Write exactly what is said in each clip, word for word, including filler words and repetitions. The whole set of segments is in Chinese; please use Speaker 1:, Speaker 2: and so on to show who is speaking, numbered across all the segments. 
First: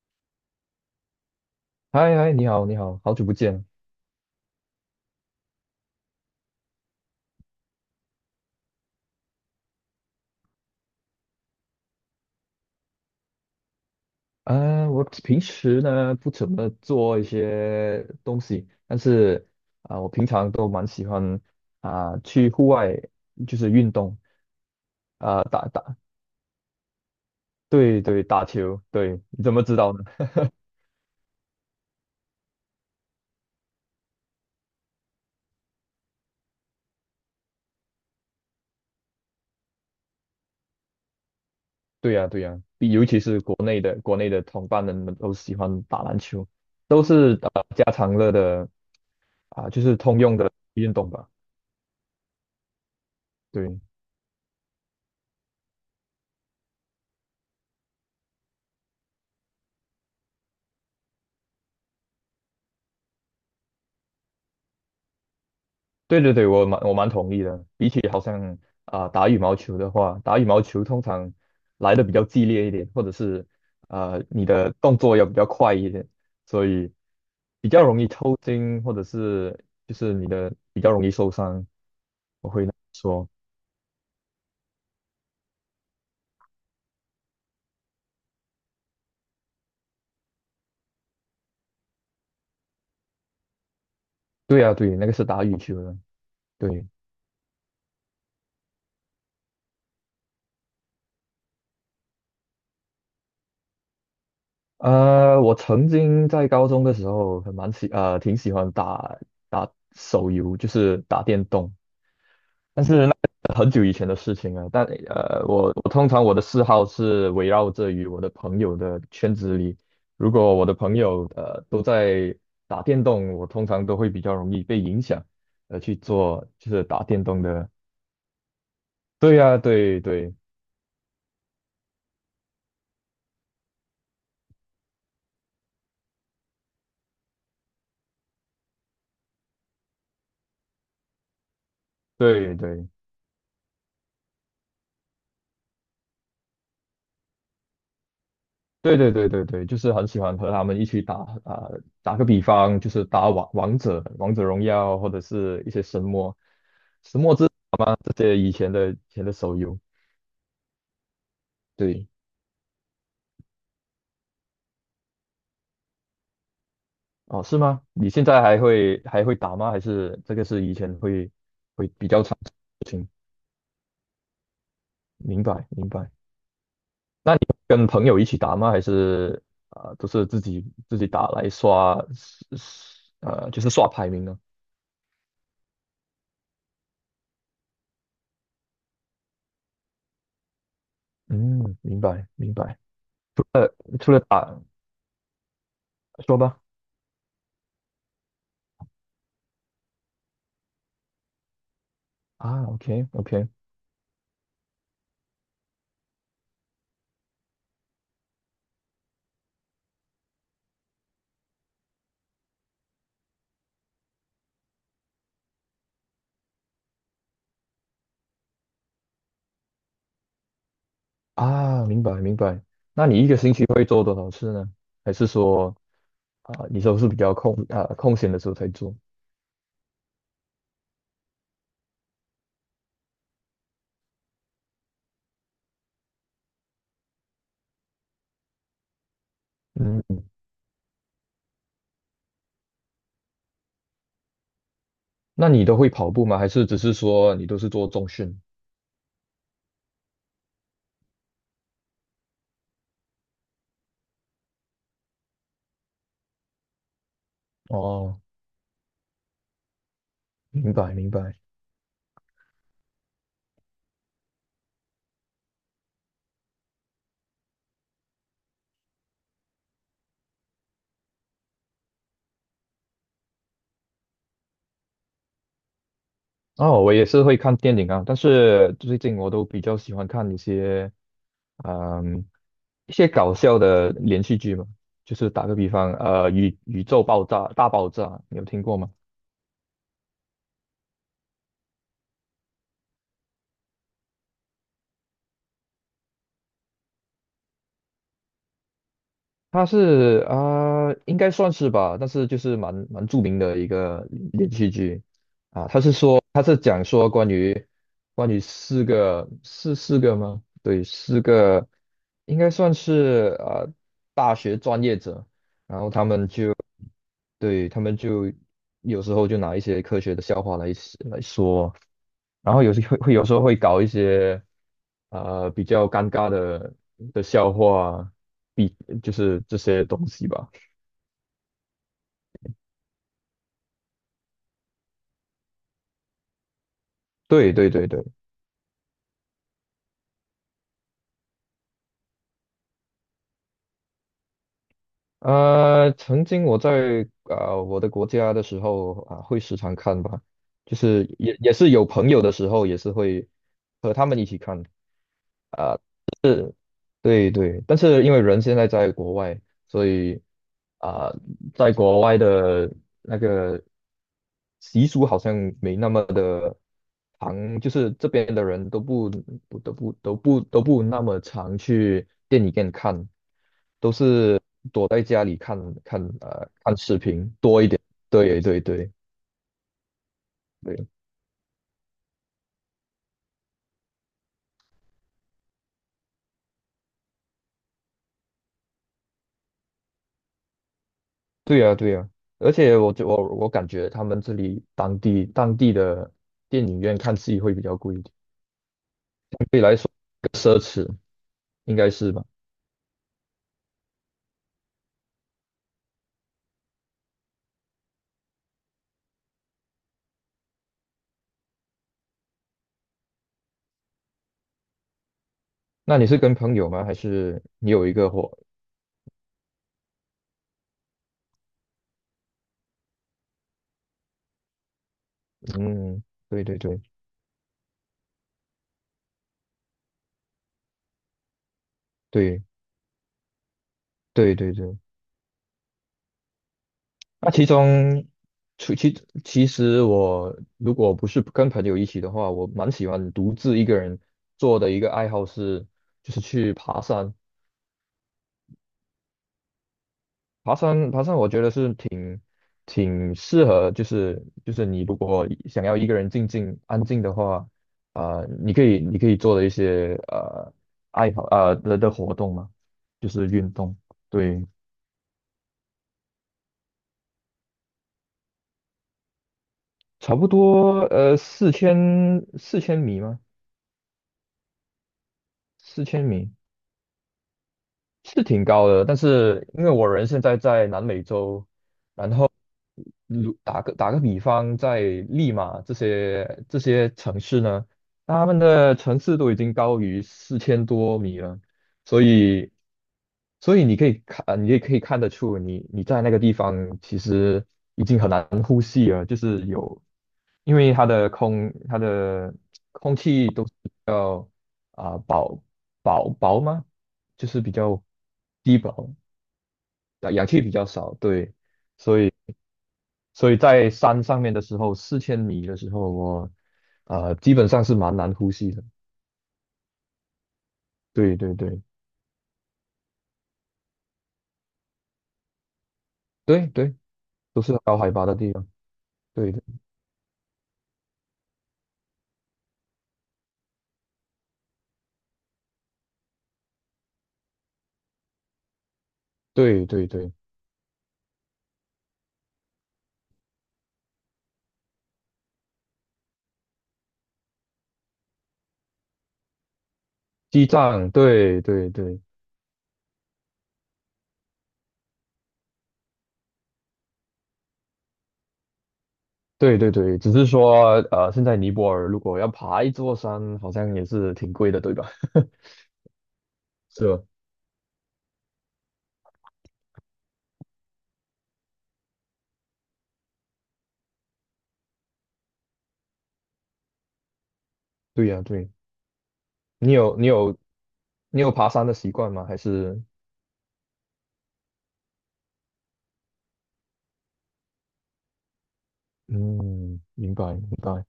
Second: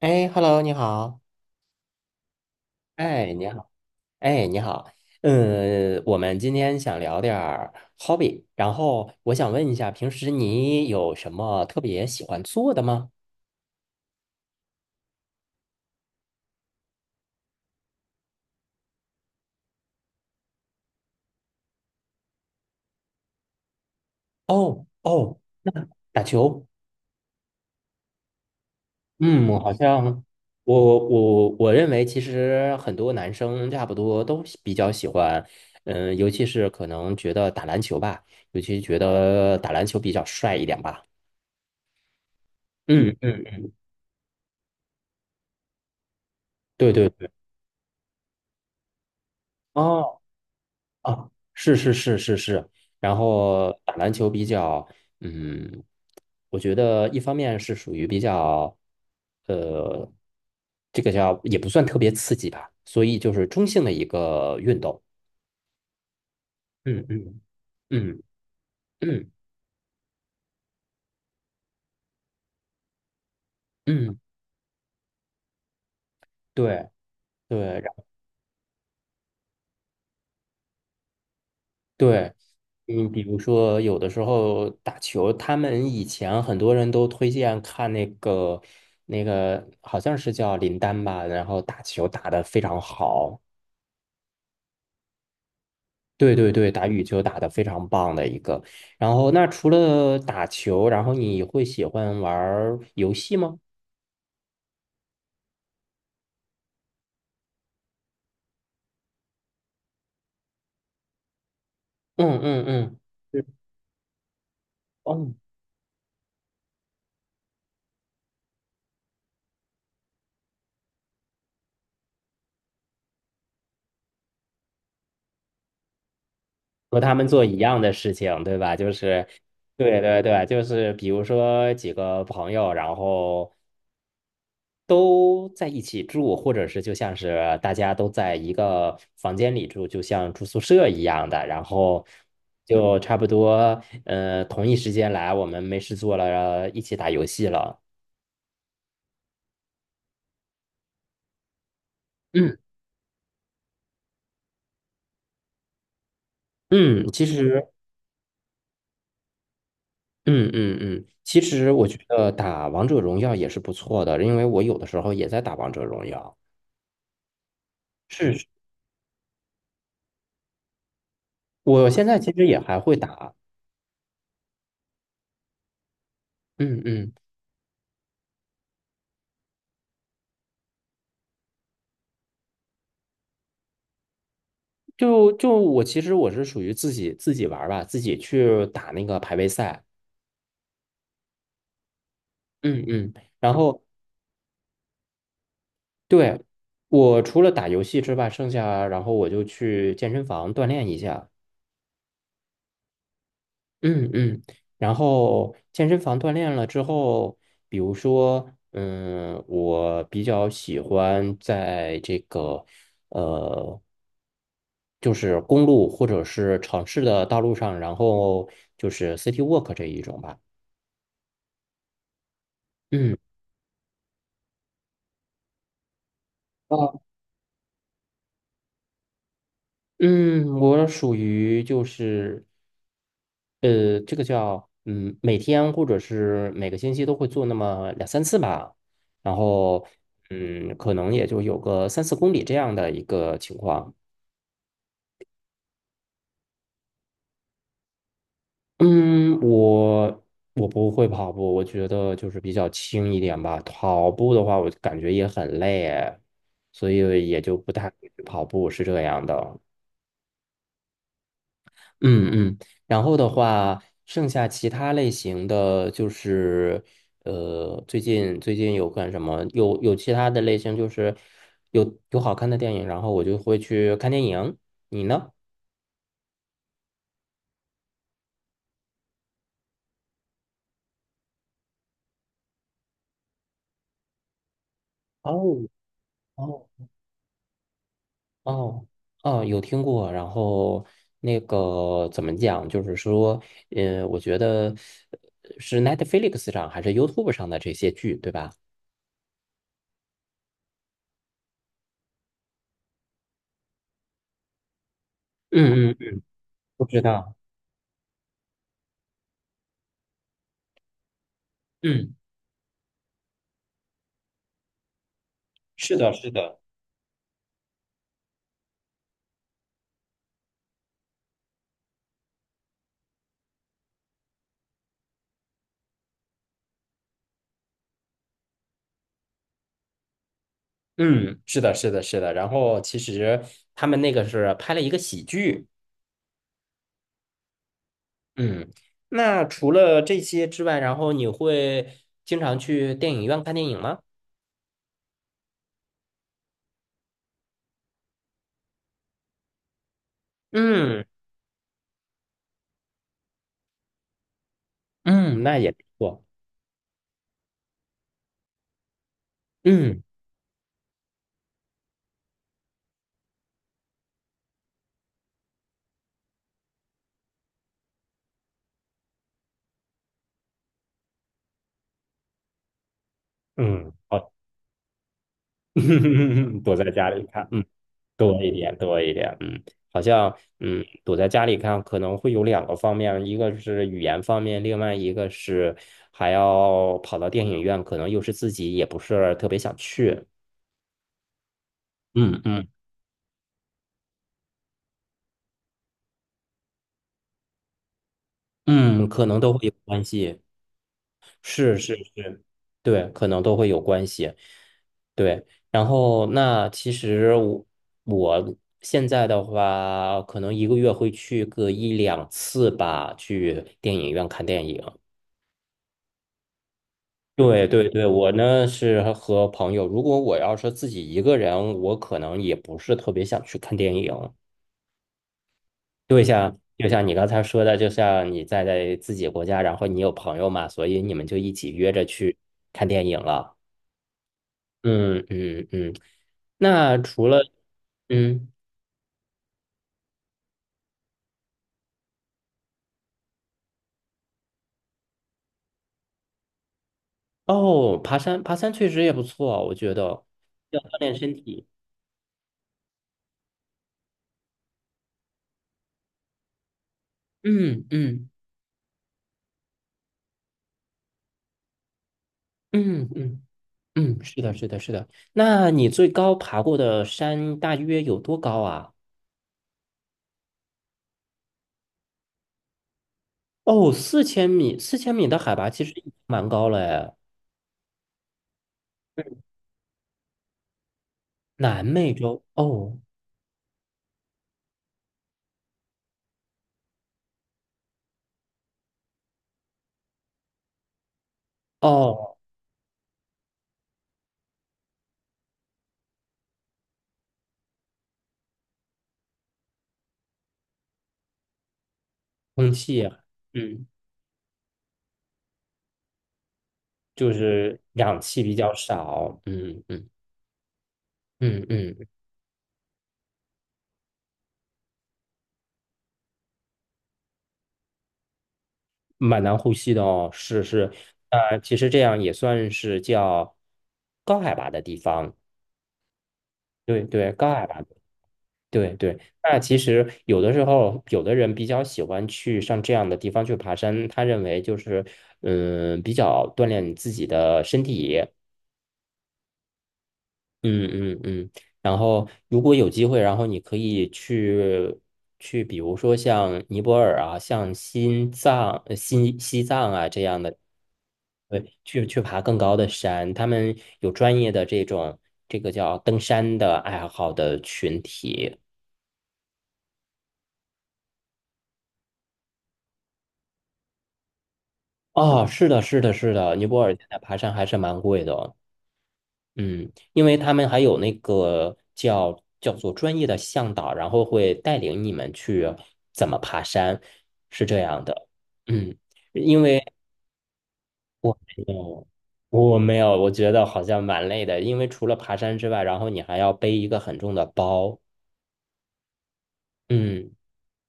Speaker 1: 哎，Hello，你好。
Speaker 2: 嗨嗨，你好，你好，好久
Speaker 1: 哎，
Speaker 2: 不
Speaker 1: 你
Speaker 2: 见。
Speaker 1: 好。哎，你好。嗯，我们今天想聊点儿 hobby，然后我想问一下，平时你有什么特别喜欢做的吗？
Speaker 2: 啊、我平时呢不怎么做一些东西，但是啊、我平常都蛮喜欢啊、去户外，就是运动。
Speaker 1: 哦哦，
Speaker 2: 啊、打打，
Speaker 1: 打球。
Speaker 2: 对对，打球。对，你怎
Speaker 1: 嗯，
Speaker 2: 么
Speaker 1: 好
Speaker 2: 知道呢？
Speaker 1: 像我我我认为，其实很多男生差不多都喜比较喜欢，嗯，尤其是可能觉得打篮球吧，尤其觉得打篮球比较帅一点吧。
Speaker 2: 对呀、对呀、比尤
Speaker 1: 嗯
Speaker 2: 其是
Speaker 1: 嗯，
Speaker 2: 国
Speaker 1: 嗯，
Speaker 2: 内的国内的同伴们都喜欢打篮球，
Speaker 1: 对
Speaker 2: 都
Speaker 1: 对对。
Speaker 2: 是呃家常乐的，啊、就是通
Speaker 1: 哦。
Speaker 2: 用的运动吧。
Speaker 1: 啊，是是是是是，然后
Speaker 2: 对，
Speaker 1: 打篮球比较，嗯，我觉得一方面是属于比较，呃，这个叫也不算特别刺激吧，所以就是中性的一个运动。
Speaker 2: 对对对，我蛮我
Speaker 1: 嗯
Speaker 2: 蛮同
Speaker 1: 嗯
Speaker 2: 意的。比起好
Speaker 1: 嗯
Speaker 2: 像啊、打
Speaker 1: 嗯
Speaker 2: 羽毛球的话，打羽毛球通常来的比较激烈一点，或者是啊
Speaker 1: 嗯，
Speaker 2: 你的动作要比较快一点，所
Speaker 1: 对
Speaker 2: 以
Speaker 1: 对
Speaker 2: 比
Speaker 1: 然
Speaker 2: 较容易抽筋，或者是就是你的比较容易受伤。
Speaker 1: 对，
Speaker 2: 我会
Speaker 1: 嗯，比
Speaker 2: 说，
Speaker 1: 如说有的时候打球，他们以前很多人都推荐看那个那个好像是叫林丹吧，然后打球打得非常好。
Speaker 2: 对啊，对，那个是打羽球的。
Speaker 1: 对对对，打
Speaker 2: 对。
Speaker 1: 羽球打得非常棒的一个。然后，那除了打球，然后你会喜欢玩儿游戏吗？
Speaker 2: 呃，我曾经在高中的时候很蛮喜呃挺喜欢打打手游，就是打电动。
Speaker 1: 嗯嗯嗯，对。
Speaker 2: 很久以前的事情了，但
Speaker 1: 哦，
Speaker 2: 呃，我我通常我的嗜好是围绕着于我的朋友的圈子里。如果我的朋友呃都在打电动，我通常都会比较容易被影响，呃，去做就是
Speaker 1: 和
Speaker 2: 打
Speaker 1: 他
Speaker 2: 电
Speaker 1: 们
Speaker 2: 动
Speaker 1: 做一
Speaker 2: 的。
Speaker 1: 样的事情，对吧？就是，
Speaker 2: 对呀、
Speaker 1: 对
Speaker 2: 对
Speaker 1: 对
Speaker 2: 对
Speaker 1: 对，就是比如说几个朋友，然后都在一起住，或者是就像是大家都在一个房间里住，就像住宿舍一样的，然后
Speaker 2: 对对
Speaker 1: 就差不多，呃，同一时间来，我们没事做了，一起打游戏了。
Speaker 2: 对对对对对，就是很喜欢和他们一起打。啊、打个比
Speaker 1: 嗯
Speaker 2: 方，就是打王王者、王者荣耀，或者是一些神魔、
Speaker 1: 嗯，
Speaker 2: 神
Speaker 1: 其
Speaker 2: 魔之塔
Speaker 1: 实，
Speaker 2: 嘛，这些以前的以前的手游。
Speaker 1: 嗯嗯嗯，其实我觉
Speaker 2: 对。
Speaker 1: 得打王者荣耀也是不错的，因为我有的时候也在打王者荣耀。
Speaker 2: 哦，是吗？你现
Speaker 1: 是，
Speaker 2: 在
Speaker 1: 是
Speaker 2: 还会还会打吗？还是这个是以前会会
Speaker 1: 我现
Speaker 2: 比
Speaker 1: 在
Speaker 2: 较
Speaker 1: 其
Speaker 2: 常
Speaker 1: 实也还
Speaker 2: 事
Speaker 1: 会
Speaker 2: 情？
Speaker 1: 打。
Speaker 2: 明白明白。
Speaker 1: 嗯嗯，
Speaker 2: 那你跟朋友一起打吗？还是啊、呃都是自己自己打来刷呃就是刷排名呢？
Speaker 1: 就就我其实我是属于自己自己玩儿吧，自己去打那个排位赛。
Speaker 2: 嗯，明白明白。
Speaker 1: 嗯嗯，然后
Speaker 2: 除了打，说
Speaker 1: 对，
Speaker 2: 吧。
Speaker 1: 我除了打游戏之外，剩下然后我就去健身房锻炼一下。
Speaker 2: 啊，OK OK。
Speaker 1: 嗯嗯，然后健身房锻炼了之后，比如说，嗯，我比较喜欢在这个呃，就是公路或者是城市的道路上，然后就是 city walk 这一种吧。
Speaker 2: 啊，明白明白。那
Speaker 1: 嗯。
Speaker 2: 你一个星期会做多少次呢？还是说啊、你都是比较空啊、空闲的时候才做？
Speaker 1: 嗯，我属于就是，呃，这个叫嗯，每天或者是每个星期都会做那么两三次吧，然后
Speaker 2: 嗯。
Speaker 1: 嗯，可能也就有个三四公里这样的一个情况。
Speaker 2: 那你都会跑步吗？还是只是说你都是做重训？
Speaker 1: 嗯，我我不会跑步，我觉得就是比较轻一点吧。跑步的话，我感觉也很累，所以也就不太会
Speaker 2: 哦，
Speaker 1: 去跑步，是这样的。
Speaker 2: 明白明白。
Speaker 1: 嗯嗯，然后的话，剩下其他类型的就是，呃，最近最近有干什么？有有其他的类型，就是有有好看的电影，然后我就会去看电影。你呢？
Speaker 2: 哦，我也是会看电影啊，但是最近我都比较喜欢看一些，嗯，一些搞笑的连续剧嘛。就是打
Speaker 1: 哦
Speaker 2: 个比方，呃，宇
Speaker 1: 哦，
Speaker 2: 宇宙爆炸大爆炸，你有听过
Speaker 1: 哦
Speaker 2: 吗？
Speaker 1: 哦，有听过。然后那个怎么讲？就是说，呃，我觉得呃是 Netflix 上还是 YouTube 上的这些剧，对吧？
Speaker 2: 他是啊、呃应该算是吧，但是就是蛮蛮著名的一个连续剧啊。他
Speaker 1: 嗯
Speaker 2: 是
Speaker 1: 嗯，
Speaker 2: 说，
Speaker 1: 嗯
Speaker 2: 他是讲
Speaker 1: 不知
Speaker 2: 说关
Speaker 1: 道。
Speaker 2: 于关于四个，是四个吗？对，四个，
Speaker 1: 嗯，
Speaker 2: 应该算是啊、呃大学专业者，然后
Speaker 1: 是
Speaker 2: 他
Speaker 1: 的，
Speaker 2: 们
Speaker 1: 是
Speaker 2: 就。
Speaker 1: 的。
Speaker 2: 对，他们就有时候就拿一些科学的笑话来来说，然后有时会会有时候会搞一些啊比较尴尬的的笑话，比就是这些东西吧。
Speaker 1: 嗯，是的，是的，是的。然后其实他们那个是拍了一个喜剧。
Speaker 2: 对对对对。
Speaker 1: 嗯，那除了这些之外，然后你会经常去电影院看电影吗？
Speaker 2: 呃，曾经我在啊、呃我的国家的时候啊、会时常看吧，就
Speaker 1: 嗯
Speaker 2: 是也也是有朋友的时候，也是会和他们一起看。
Speaker 1: 嗯，那也不错。
Speaker 2: 对对，但是因为人现在在国外，所
Speaker 1: 嗯
Speaker 2: 以啊、在国外的那个习俗好像没那么的常，就是这边的人都不不都不都不都不那么常去电影院看，
Speaker 1: 嗯，好，
Speaker 2: 躲在家里看看呃
Speaker 1: 躲
Speaker 2: 看
Speaker 1: 在
Speaker 2: 视
Speaker 1: 家里
Speaker 2: 频
Speaker 1: 看，
Speaker 2: 多
Speaker 1: 嗯，
Speaker 2: 一点。对
Speaker 1: 多一
Speaker 2: 对
Speaker 1: 点，
Speaker 2: 对
Speaker 1: 多一点。嗯，好像嗯，
Speaker 2: 对，
Speaker 1: 躲在家里看可能会有两个方面，一个是语言方面，另外一个是还要跑到电影院，可能又是自己也不是特别想去。
Speaker 2: 对呀，对呀，
Speaker 1: 嗯
Speaker 2: 而
Speaker 1: 嗯
Speaker 2: 且我就我我感觉他们这里当地当地的电影院看戏会比较贵一点，
Speaker 1: 嗯，可能都
Speaker 2: 对
Speaker 1: 会有
Speaker 2: 来说
Speaker 1: 关系，
Speaker 2: 奢侈
Speaker 1: 是
Speaker 2: 应该
Speaker 1: 是
Speaker 2: 是吧？
Speaker 1: 是，对，可能都会有关系，对。然后那其实我我现在的话，可能一个月会去个一两次吧，去电影院看电影。
Speaker 2: 那你是跟朋友吗？还是
Speaker 1: 对
Speaker 2: 你有
Speaker 1: 对
Speaker 2: 一
Speaker 1: 对，
Speaker 2: 个
Speaker 1: 我
Speaker 2: 伙？
Speaker 1: 呢是和朋友，如果我要是自己一个人，我可能也不是特别想去看电影。
Speaker 2: 嗯，
Speaker 1: 就
Speaker 2: 对对
Speaker 1: 像
Speaker 2: 对
Speaker 1: 就像你刚才说的，就像你在在自己国家，然后你有朋友嘛，所以你们就一起约着去
Speaker 2: 对
Speaker 1: 看电影了。
Speaker 2: 对对对。
Speaker 1: 嗯嗯嗯。那除
Speaker 2: 那
Speaker 1: 了
Speaker 2: 其中，
Speaker 1: 嗯，
Speaker 2: 其其其实我如果不是跟朋友一起的话，我蛮喜欢独自一个人做的一个爱好是，就是去爬山。
Speaker 1: 哦，爬山爬山确实也不错，我觉得
Speaker 2: 爬
Speaker 1: 要
Speaker 2: 山，
Speaker 1: 锻
Speaker 2: 爬
Speaker 1: 炼
Speaker 2: 山，我
Speaker 1: 身
Speaker 2: 觉得
Speaker 1: 体。
Speaker 2: 是挺挺适合，就是就是你如果想要一个人静静安静的话，
Speaker 1: 嗯
Speaker 2: 啊、
Speaker 1: 嗯
Speaker 2: 你可以你可以做的一些呃爱好呃的的活动嘛，
Speaker 1: 嗯
Speaker 2: 就是
Speaker 1: 嗯
Speaker 2: 运动。
Speaker 1: 嗯，是
Speaker 2: 对，
Speaker 1: 的，是的，是的。那你最高爬过的山大约有多高啊？
Speaker 2: 差不多呃四千四千米吗？
Speaker 1: 哦，四千米，四千米的海拔
Speaker 2: 四
Speaker 1: 其实已
Speaker 2: 千
Speaker 1: 经
Speaker 2: 米。
Speaker 1: 蛮高了哎。
Speaker 2: 是挺高的，但是因为我人现在在南美洲，
Speaker 1: 南美洲，哦
Speaker 2: 如打个打个比方，在利马这些这些城市呢，他们的城市都已经高于四千多米了，所
Speaker 1: 哦，
Speaker 2: 以所以你可以看，呃你也可以看得出你你在那个地方其实有，因为它的空它的
Speaker 1: 空
Speaker 2: 空
Speaker 1: 气啊，
Speaker 2: 气都是比
Speaker 1: 嗯，
Speaker 2: 较啊、薄薄薄吗？就
Speaker 1: 就
Speaker 2: 是比
Speaker 1: 是
Speaker 2: 较
Speaker 1: 氧气比
Speaker 2: 低
Speaker 1: 较
Speaker 2: 薄，
Speaker 1: 少，嗯嗯
Speaker 2: 氧氧气比较少。对。
Speaker 1: 嗯嗯，
Speaker 2: 所以所以在山上面的时候，四千米的时候，我呃基本上是蛮难呼吸的。
Speaker 1: 蛮难呼吸的哦，是是，
Speaker 2: 对对
Speaker 1: 呃，
Speaker 2: 对
Speaker 1: 其实这样也算是叫高海拔的地方，
Speaker 2: 对对，
Speaker 1: 对对，
Speaker 2: 都
Speaker 1: 高
Speaker 2: 是
Speaker 1: 海
Speaker 2: 高
Speaker 1: 拔，
Speaker 2: 海拔的地方。
Speaker 1: 对对。
Speaker 2: 对对
Speaker 1: 那其实有的时候，有的人比较喜欢去上这样的地方去爬山，他认为就是嗯，比较锻炼你自己的身体，
Speaker 2: 对对对，
Speaker 1: 嗯嗯嗯，然后如果有机会，然后你可以去去，比如说像尼泊尔啊，像新藏、呃新西藏啊这样
Speaker 2: 西
Speaker 1: 的，
Speaker 2: 藏，对对
Speaker 1: 对，
Speaker 2: 对
Speaker 1: 去去爬更高的山，他们有专业的这种这个叫登山的爱好的群体。
Speaker 2: 对对对，只是说呃，现在尼泊尔如果要爬一座山，好像也是挺贵的，对吧？
Speaker 1: 哦，是的，是的，是的，尼 泊
Speaker 2: 是
Speaker 1: 尔
Speaker 2: 吧？
Speaker 1: 现在爬山还是蛮贵的哦。嗯，因为他们还有那个叫叫做专业的向导，然后会带领你们去怎么爬山，是这样
Speaker 2: 对呀、
Speaker 1: 的。
Speaker 2: 对，
Speaker 1: 嗯，因
Speaker 2: 你
Speaker 1: 为
Speaker 2: 有你有你有
Speaker 1: 我
Speaker 2: 爬
Speaker 1: 没
Speaker 2: 山的习
Speaker 1: 有，
Speaker 2: 惯吗？还
Speaker 1: 我
Speaker 2: 是
Speaker 1: 没有，我觉得好像蛮累的，因为除了爬山之外，然后你还要背一个很重的包。
Speaker 2: 嗯，明
Speaker 1: 嗯，
Speaker 2: 白明白。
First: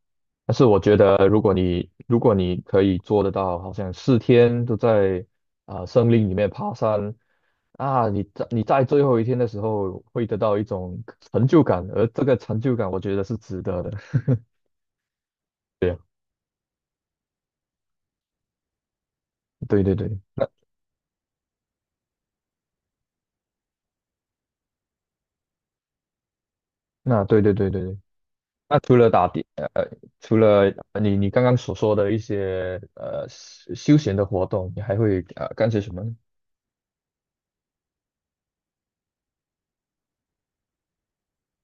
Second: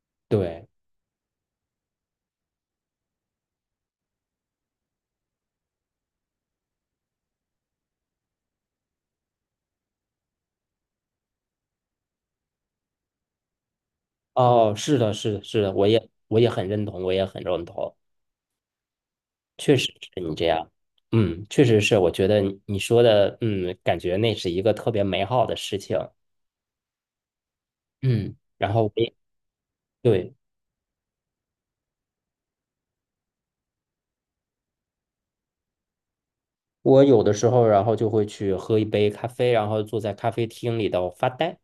Speaker 2: 但是
Speaker 1: 对，
Speaker 2: 我觉得，如果你如果你可以做得到，好像四天都在啊、森林里面爬山啊，你在你在最后一天的时候会得到一种成就感，而这个成就感我觉得是值得的。
Speaker 1: 哦，是的，是的，是的，我
Speaker 2: 对呀，
Speaker 1: 也我也很认同，我也很认同，确
Speaker 2: 对
Speaker 1: 实
Speaker 2: 对对，
Speaker 1: 是你这
Speaker 2: 那
Speaker 1: 样。嗯，确实是，我觉得你你说的，嗯，感觉那是一个特别美好的事情。
Speaker 2: 那对对对对对。
Speaker 1: 嗯，然
Speaker 2: 那
Speaker 1: 后我
Speaker 2: 除了
Speaker 1: 也
Speaker 2: 打的，呃，
Speaker 1: 对。
Speaker 2: 除了呃你你刚刚所说的一些呃休休闲的活动，你还会呃干些什么呢？
Speaker 1: 我有的时候，然后就会去喝一杯咖啡，然后坐在咖啡厅里头发呆。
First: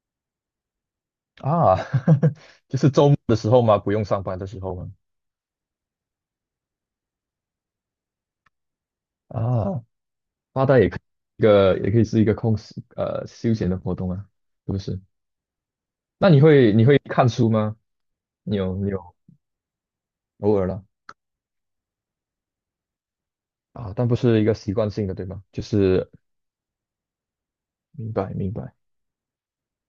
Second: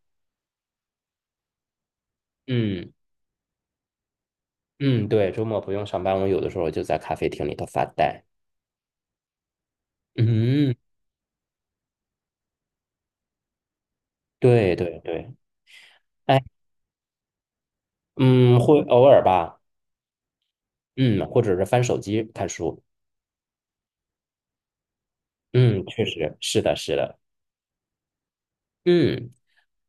Speaker 2: 啊，就是
Speaker 1: 嗯
Speaker 2: 周末的时候吗？不用上班的时候吗？
Speaker 1: 嗯，对，周末不用上班，我有的时候就在咖啡厅里头发呆。
Speaker 2: 啊。发
Speaker 1: 嗯，
Speaker 2: 呆也可一个也可以是一个空时呃休闲的活动啊，是
Speaker 1: 对
Speaker 2: 不
Speaker 1: 对
Speaker 2: 是？
Speaker 1: 对，
Speaker 2: 那你
Speaker 1: 哎，
Speaker 2: 会你会看书吗？你
Speaker 1: 嗯，
Speaker 2: 有
Speaker 1: 会
Speaker 2: 你
Speaker 1: 偶
Speaker 2: 有
Speaker 1: 尔吧，
Speaker 2: 偶尔了
Speaker 1: 嗯，或者是翻手机看书。
Speaker 2: 啊，但不是一个习惯性的，对吧？就
Speaker 1: 嗯，确
Speaker 2: 是
Speaker 1: 实是的，是的。
Speaker 2: 明白明白。
Speaker 1: 嗯，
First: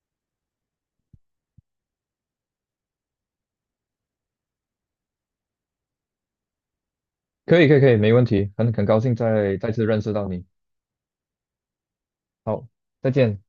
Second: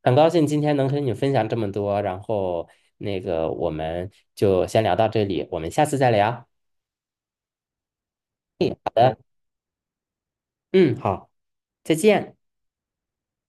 Speaker 1: 很高兴今天能跟你分享这么多，然后那个我们就先聊到这里，我们下次再聊。
Speaker 2: 可以可以可以，没问题，
Speaker 1: 嗯
Speaker 2: 很很
Speaker 1: 好
Speaker 2: 高兴
Speaker 1: 的，
Speaker 2: 再再次认识到你。
Speaker 1: 嗯，好，再见。
Speaker 2: 好，再见。